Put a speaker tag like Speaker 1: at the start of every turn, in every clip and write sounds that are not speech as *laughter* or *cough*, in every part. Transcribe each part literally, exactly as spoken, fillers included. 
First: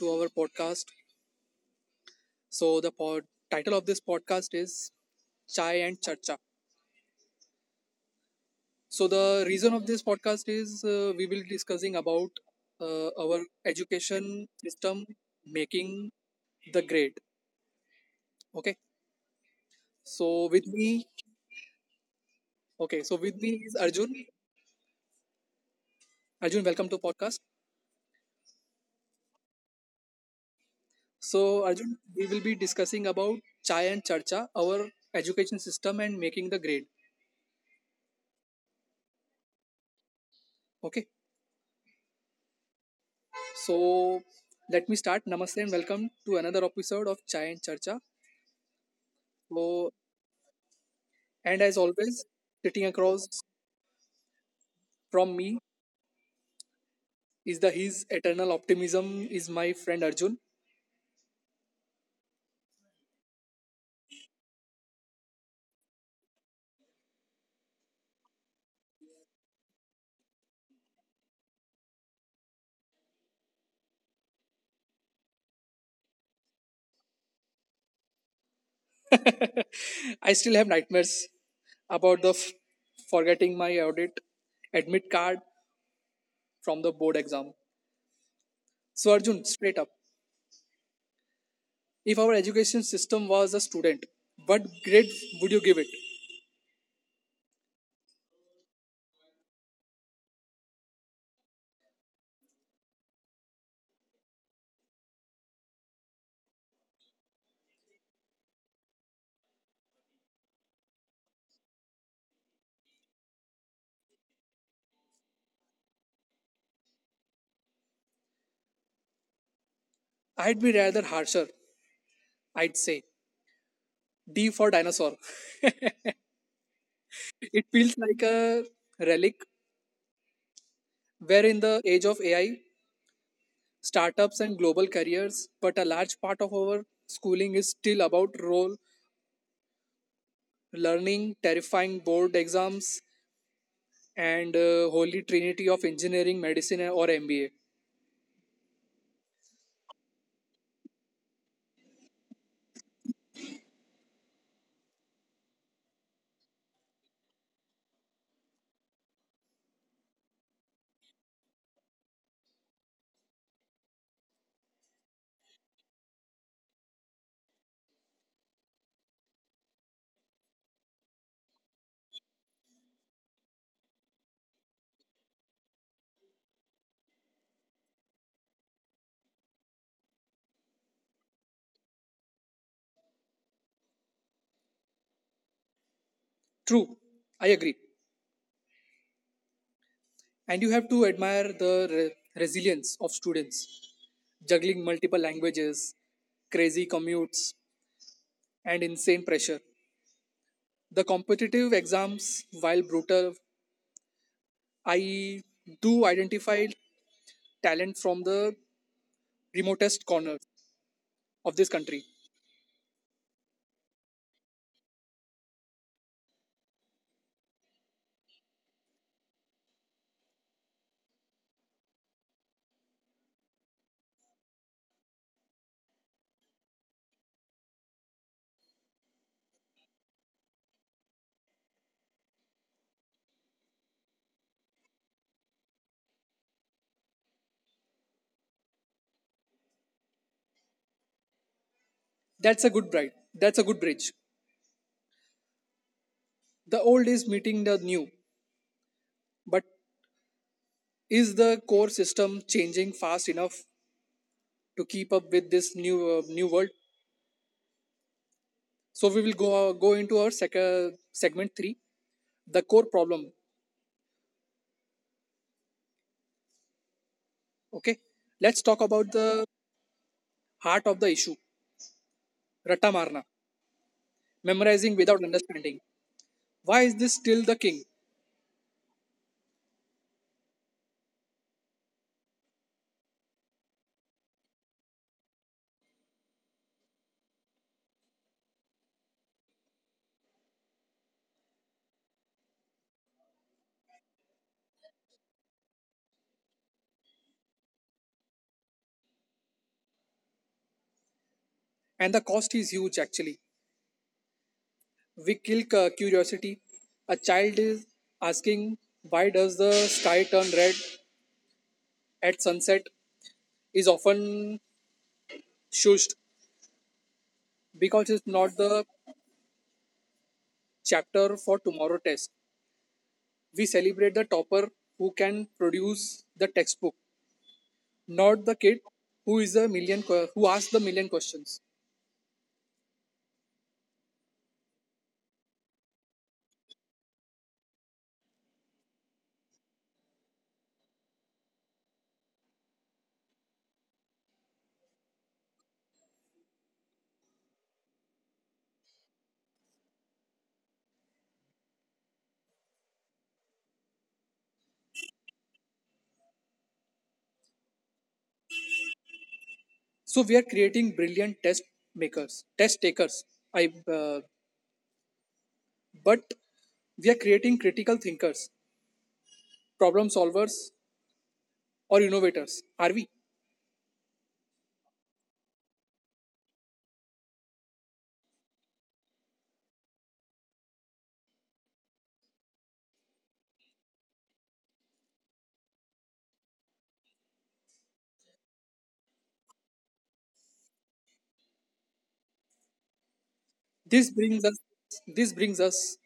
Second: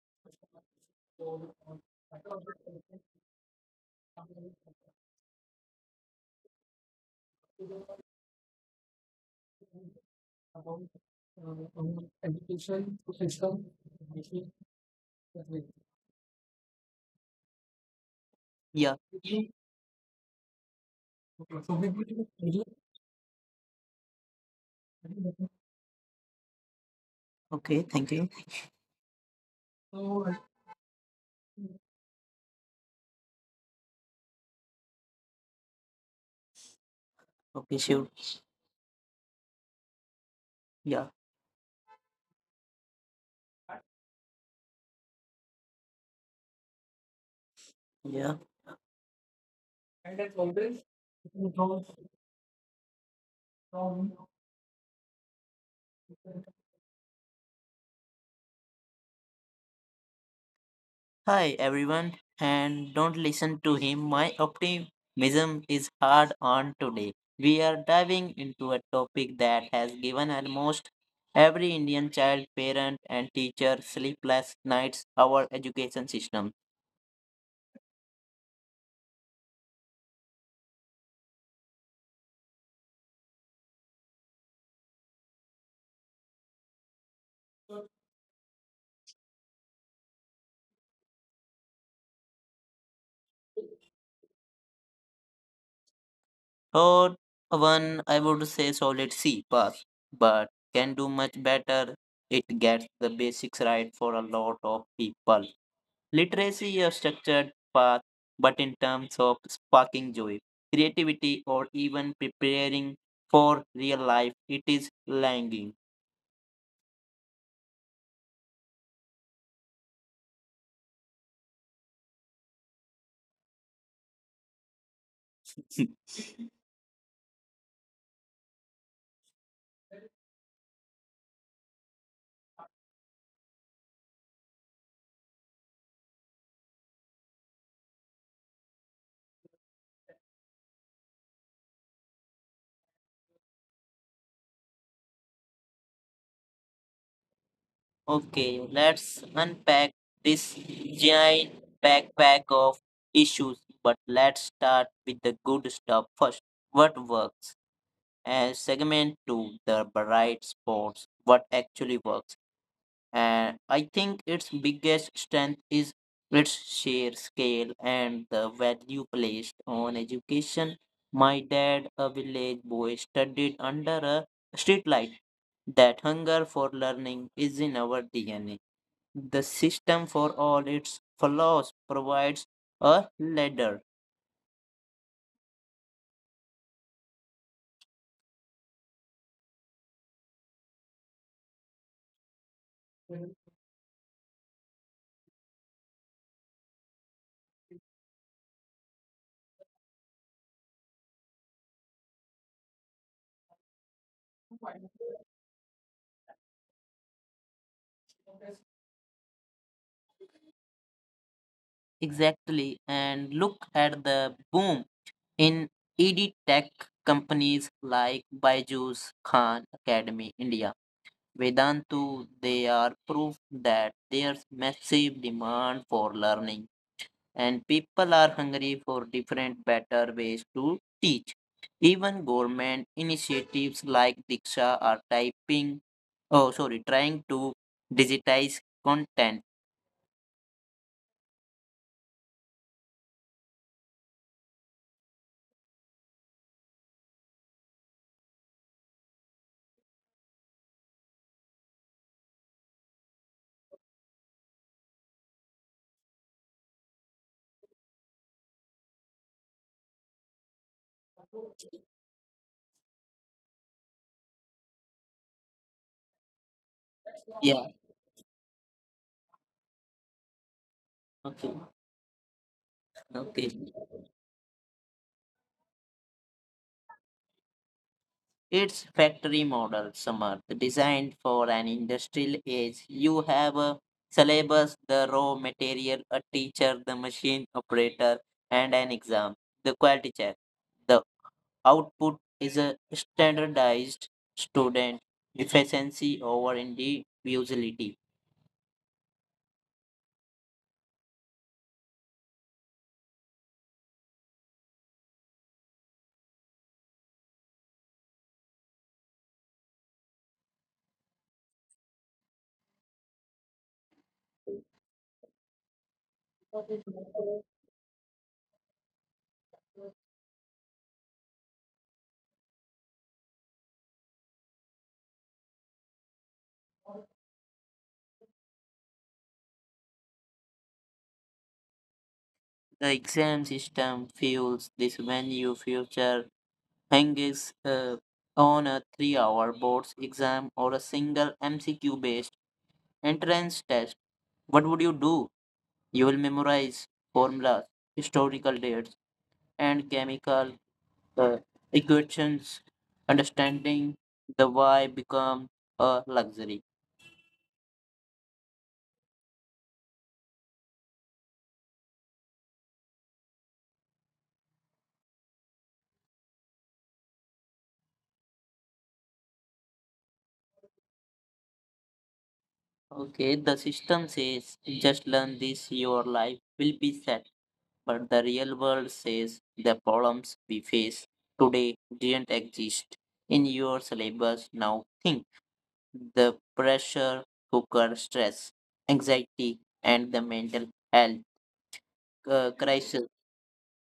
Speaker 1: to our podcast. So, the pod- title of this podcast is Chai and Charcha. So, the reason of this podcast is uh, we will discussing about uh, our education system making the great. Okay, so with me, okay, so with me is Arjun. Arjun, welcome to podcast. So, Arjun, we will be discussing about Chai and Charcha, our education system and making the grade. Okay, so let me start. Namaste and welcome to another episode of Chai and Charcha. So, and as always, sitting across from me is the his eternal optimism is my friend Arjun.
Speaker 2: Hi everyone, and don't listen to him. My optimism is hard on today. We are diving into a topic that has given almost every Indian child, parent, and teacher sleepless nights our education system.
Speaker 1: I still have nightmares about the f- forgetting my audit admit card from the board exam. So Arjun, straight up, if our education system was a student, what grade would you give it?
Speaker 2: Or one, I would say solid C pass, but can do much better. It gets the basics right for a lot of people. Literacy a structured path, but in terms of sparking joy, creativity, or even preparing for real life, it is lagging.
Speaker 1: I'd be rather harsher. I'd say D for dinosaur. *laughs*
Speaker 2: *laughs*
Speaker 1: It feels like a relic where, in the age of A I, startups, and global careers, but a large part of our schooling is still about role learning, terrifying board exams, and uh, holy trinity of engineering, medicine, or M B A.
Speaker 2: Okay, let's unpack this giant backpack of issues, but let's start with the good stuff first. What works? And segment two, the bright spots. What actually works? And I think its biggest strength is its sheer scale and the value placed on education. My dad, a village boy, studied under a streetlight. That hunger for learning is in our D N A. The system, for all its flaws, provides a ladder.
Speaker 1: True, I agree. And you have to admire the re- resilience of students juggling multiple languages, crazy commutes, and insane pressure. The competitive exams, while brutal, I do identify talent from the remotest corner of this country.
Speaker 2: Exactly. And look at the boom in E D tech companies like Byju's Khan Academy India Vedantu, they are proof that there's massive demand for learning and people are hungry for different better ways to teach. Even government initiatives like Diksha are typing, oh sorry, trying to digitize content.
Speaker 1: That's a good bride. That's a good bridge. The old is meeting the new, but is the core system changing fast enough to keep up with this new uh, new world? So we will go uh, go into our sec- uh, segment three, the core problem. Okay, let's talk about
Speaker 2: Yeah.
Speaker 1: the heart of the issue, Ratta
Speaker 2: Okay.
Speaker 1: Marna, memorizing
Speaker 2: Okay.
Speaker 1: without understanding. Why is this still the king?
Speaker 2: It's factory model, Samarth, designed for an industrial age. You have a syllabus, the raw material, a teacher, the machine operator, and an exam, the quality check. The output is a standardized student efficiency over individuality.
Speaker 1: And the cost is huge, actually we kill cu- curiosity. A child is asking, why does the sky turn red at sunset is often shushed because it's not the chapter for tomorrow test. We celebrate the topper who can produce the textbook, not the kid who is a million que- who asks the million questions.
Speaker 2: The exam system fuels this venue future hangs uh, on a three-hour boards exam or a single M C Q-based Entrance test. What would you do? You will memorize formulas, historical dates, and chemical uh, equations. Understanding the why become a luxury.
Speaker 1: So we are creating brilliant test makers, test takers. I uh, but we are creating critical thinkers, problem solvers, or innovators. Are we?
Speaker 2: Okay, the system says just learn this, your life will be set. But the real world says the problems we face today didn't exist in your syllabus. Now think. The pressure cooker stress anxiety and the mental health
Speaker 1: This brings us
Speaker 2: uh, crisis.
Speaker 1: this brings us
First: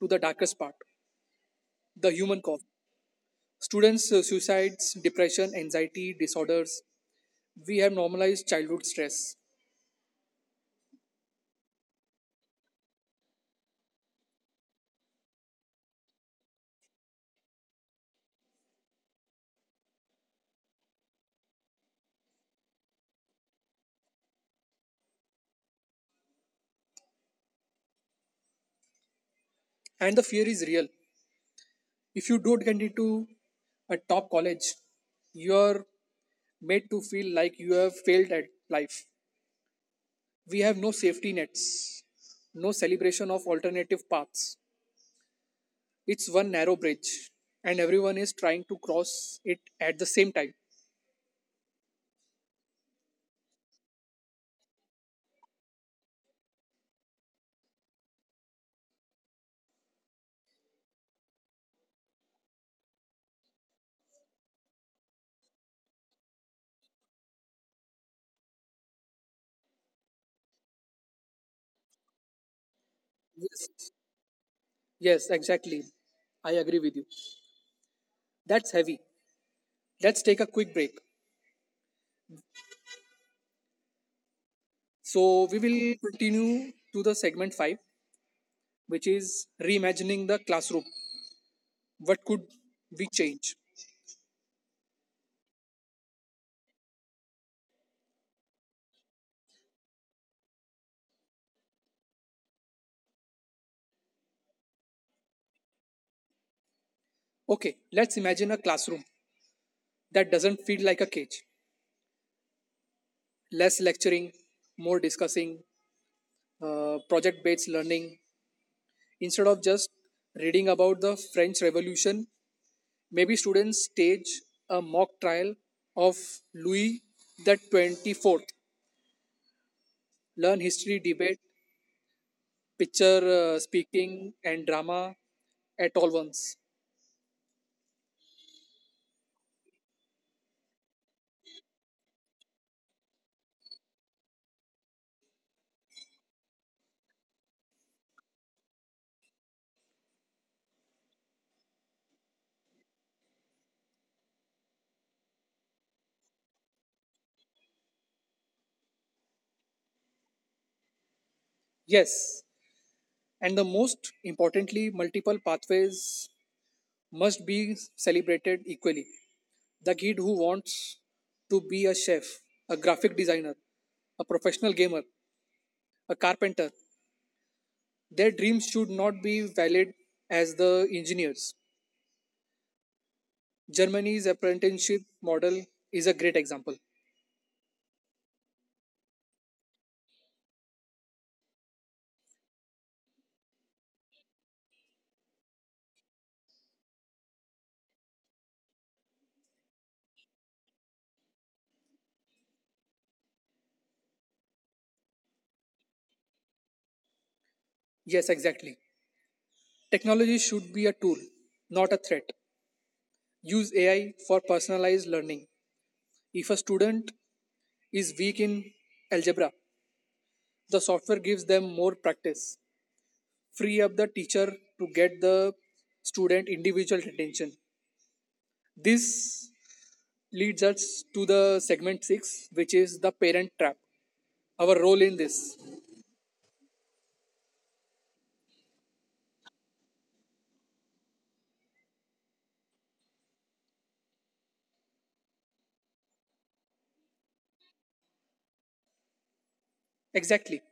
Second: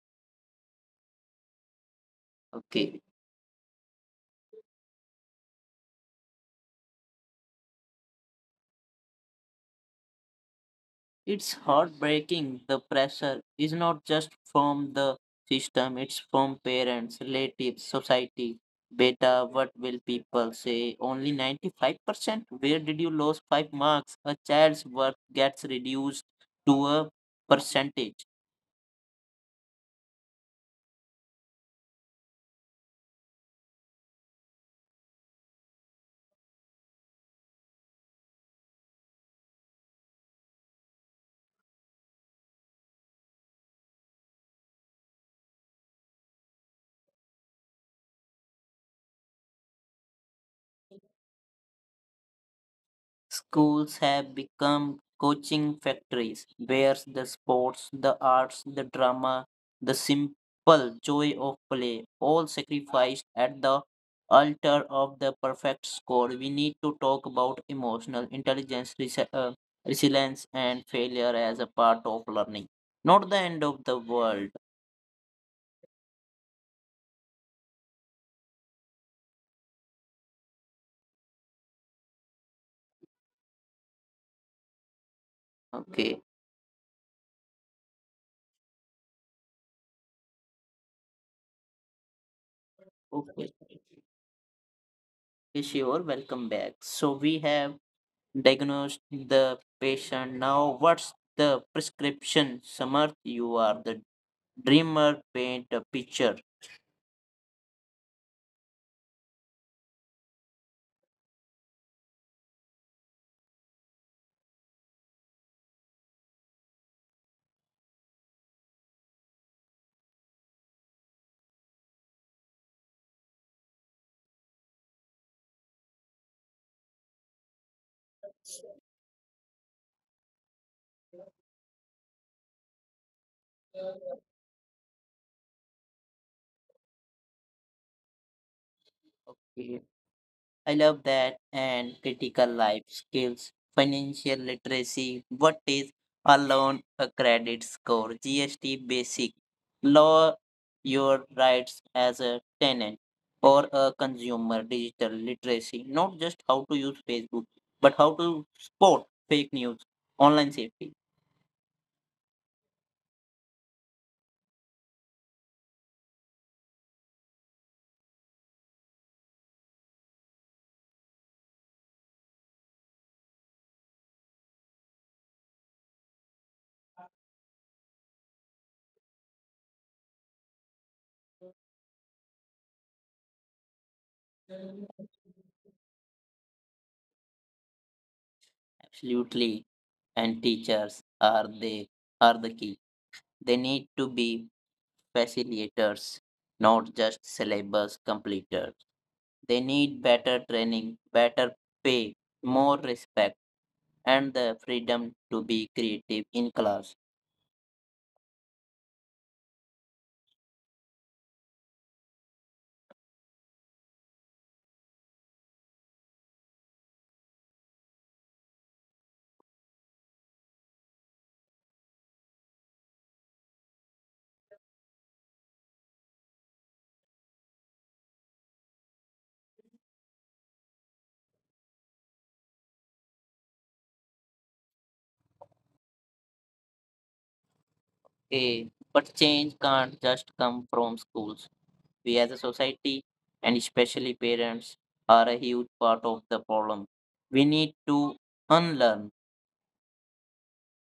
Speaker 1: to the darkest part, the human cause.
Speaker 2: Okay,
Speaker 1: Students uh, suicides, depression, anxiety disorders. We have normalized childhood stress.
Speaker 2: it's heartbreaking. The pressure is not just from the system, it's from parents, relatives, society. Beta, what will people say? Only ninety-five percent? Where did you lose five marks? A child's worth gets reduced to a percentage.
Speaker 1: And the fear is real. If you don't get into a top college, you're made to feel like you have failed at life. We have no safety nets, no celebration of alternative paths. It's one narrow bridge, and everyone is trying to cross it at the same time.
Speaker 2: Schools have become coaching factories where the sports, the arts, the drama, the simple joy of play, all sacrificed at the altar of the perfect score. We need to talk about emotional intelligence, resi- uh, resilience, and failure as a part of learning. Not the end of the
Speaker 1: Yes,
Speaker 2: world.
Speaker 1: Yes, exactly. I agree with you. That's heavy. Let's take a quick break. So, we
Speaker 2: Okay.
Speaker 1: will continue to the segment five, which is reimagining the classroom. What could we
Speaker 2: Okay.
Speaker 1: change?
Speaker 2: Okay, sure. Welcome back. So we have diagnose the patient. Now, what's the prescription? Samarth, you are the dreamer, paint a picture.
Speaker 1: Okay, let's imagine a classroom that doesn't feel like a cage. Less lecturing, more discussing, uh, project based learning. Instead of just reading about the French Revolution, maybe students stage a mock trial of Louis the twenty-fourth, learn history, debate, picture uh, speaking, and drama at all once.
Speaker 2: Okay, I love that. And critical life skills, financial literacy. What is a loan, a credit score, G S T basic, law, your rights as a tenant or a consumer, digital literacy. Not just how to use Facebook, but how to spot fake news, online safety.
Speaker 1: Yes, and the most importantly, multiple pathways must be celebrated equally. The kid who wants to be a chef, a graphic designer, a professional gamer, a carpenter, their dreams should not be valid as the engineers. Germany's apprenticeship model is a great example.
Speaker 2: Absolutely. And teachers are they are the key. They need to be facilitators, not just syllabus completers. They need better training, better pay, more respect, and the freedom to be creative in class.
Speaker 1: Yes, exactly. Technology should be a tool, not a threat. Use A I for personalized learning. If a student is weak in algebra, the software gives them more practice. Free up the teacher to get the student individual attention. This leads us to the segment six, which is the parent trap. Our role in this.
Speaker 2: Okay. But change can't just come from schools. We as a society and especially parents are a huge part of the problem. We need to unlearn.
Speaker 1: Exactly.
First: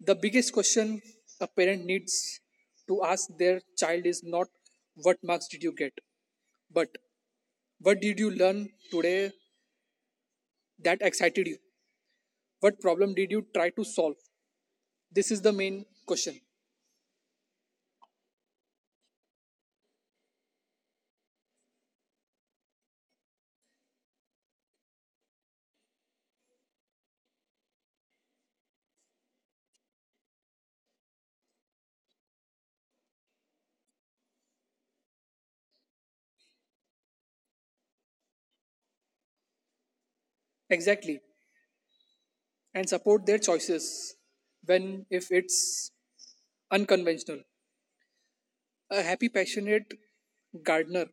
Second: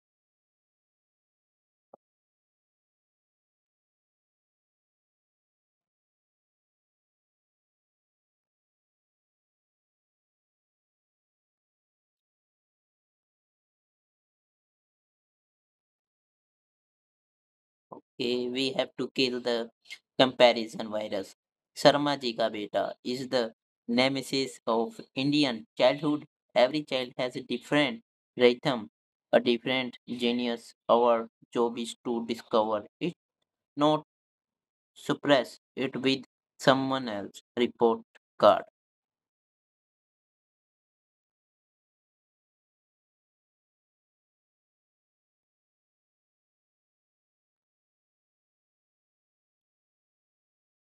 Speaker 1: The biggest question a parent needs to ask their child is not what marks did you get, but what did you learn today that excited you? What problem did you try to solve? This is the main question.
Speaker 2: Okay, we have to kill the comparison virus. Sharma Ji Ka Beta is the nemesis of Indian childhood. Every child has a different rhythm, a different genius. Our job is to discover it, not suppress it with someone else's report card.
Speaker 1: Exactly. And support their choices when if it's unconventional. A happy, passionate gardener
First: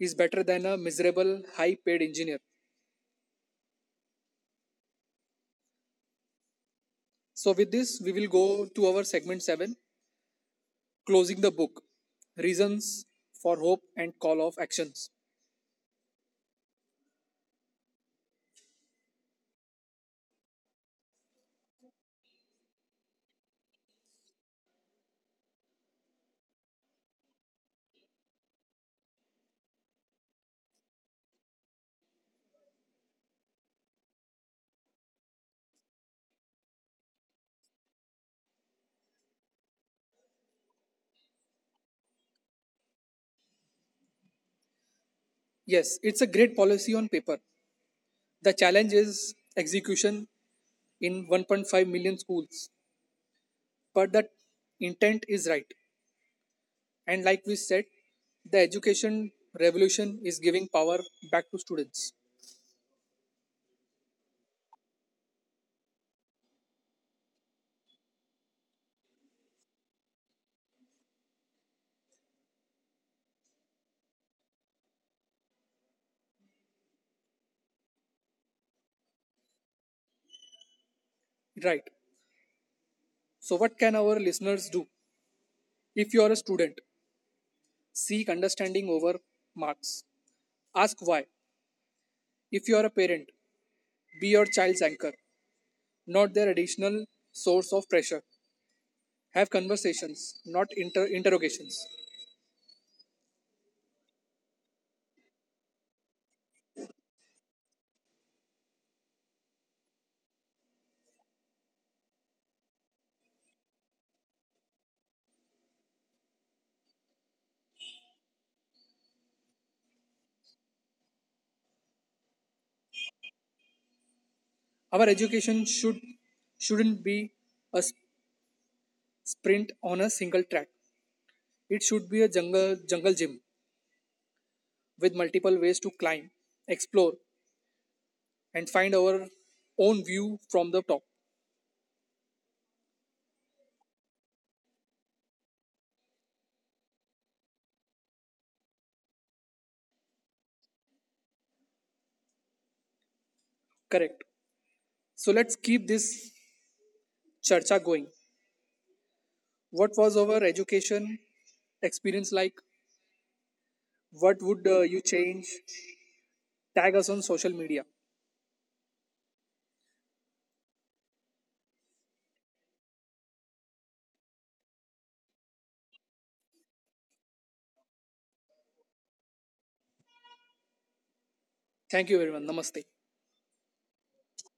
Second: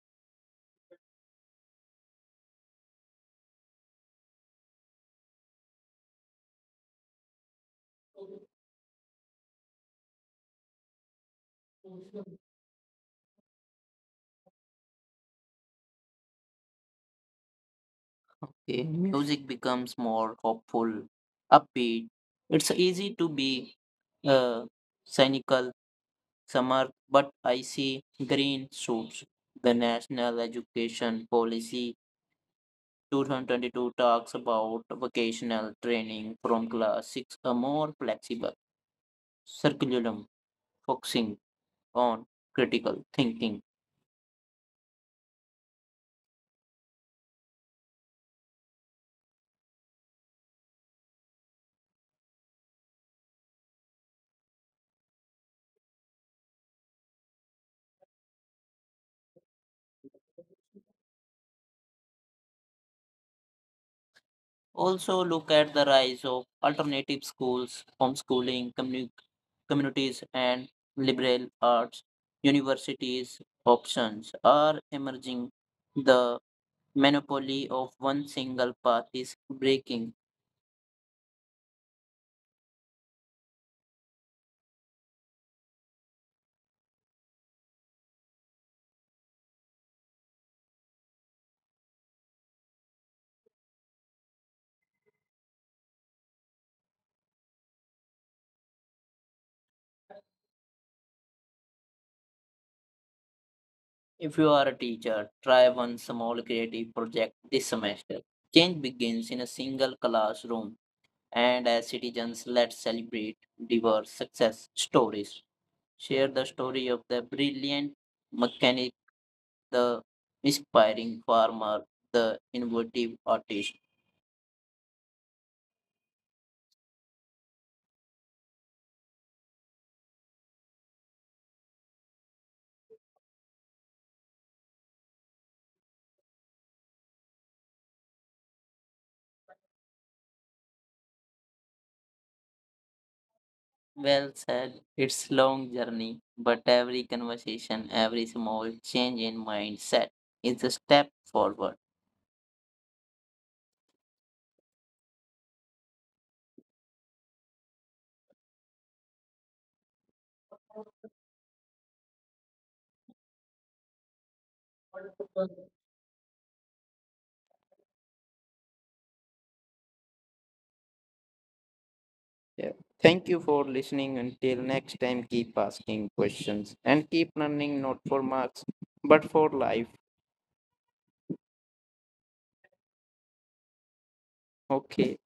Speaker 1: is better than a miserable, high paid engineer. So, with this, we will go to our segment seven, closing the book, reasons for hope and call of actions.
Speaker 2: Okay, music becomes more hopeful, upbeat. It's easy to be uh, cynical Summer, but I see green shoots. The National Education Policy two thousand twenty-two talks about vocational training from class six, a more flexible curriculum focusing on critical thinking.
Speaker 1: Yes, it's a great policy on paper. The challenge is execution in one point five million schools, but the intent is right, and like we said, the education revolution is giving power back to students.
Speaker 2: Also, look at the rise of alternative schools, homeschooling, commu- communities, and liberal arts universities options are emerging. The monopoly of one single path is breaking.
Speaker 1: Right, so what can our listeners do? If you are a student, seek understanding over marks, ask why. If you are a parent, be your child's anchor, not their additional source of pressure. Have conversations, not inter- interrogations.
Speaker 2: If you are a teacher, try one small creative project this semester. Change begins in a single classroom, and as citizens, let's celebrate diverse success stories. Share the story of the brilliant mechanic, the inspiring farmer, the innovative artist.
Speaker 1: Our education should shouldn't be a sprint on a single track. It should be a jungle jungle gym with multiple ways to climb, explore, and find our own view from the top.
Speaker 2: Well said. It's long journey, but every conversation, every small change in mindset is a step forward.
Speaker 1: Correct. So let's keep this charcha going. What was our education experience like? What would uh, you change? Tag us on social media.
Speaker 2: Yeah. Thank you for listening. Until next time, keep asking questions and keep learning not for marks but for life.
Speaker 1: Thank you, everyone. Namaste.
Speaker 2: Okay.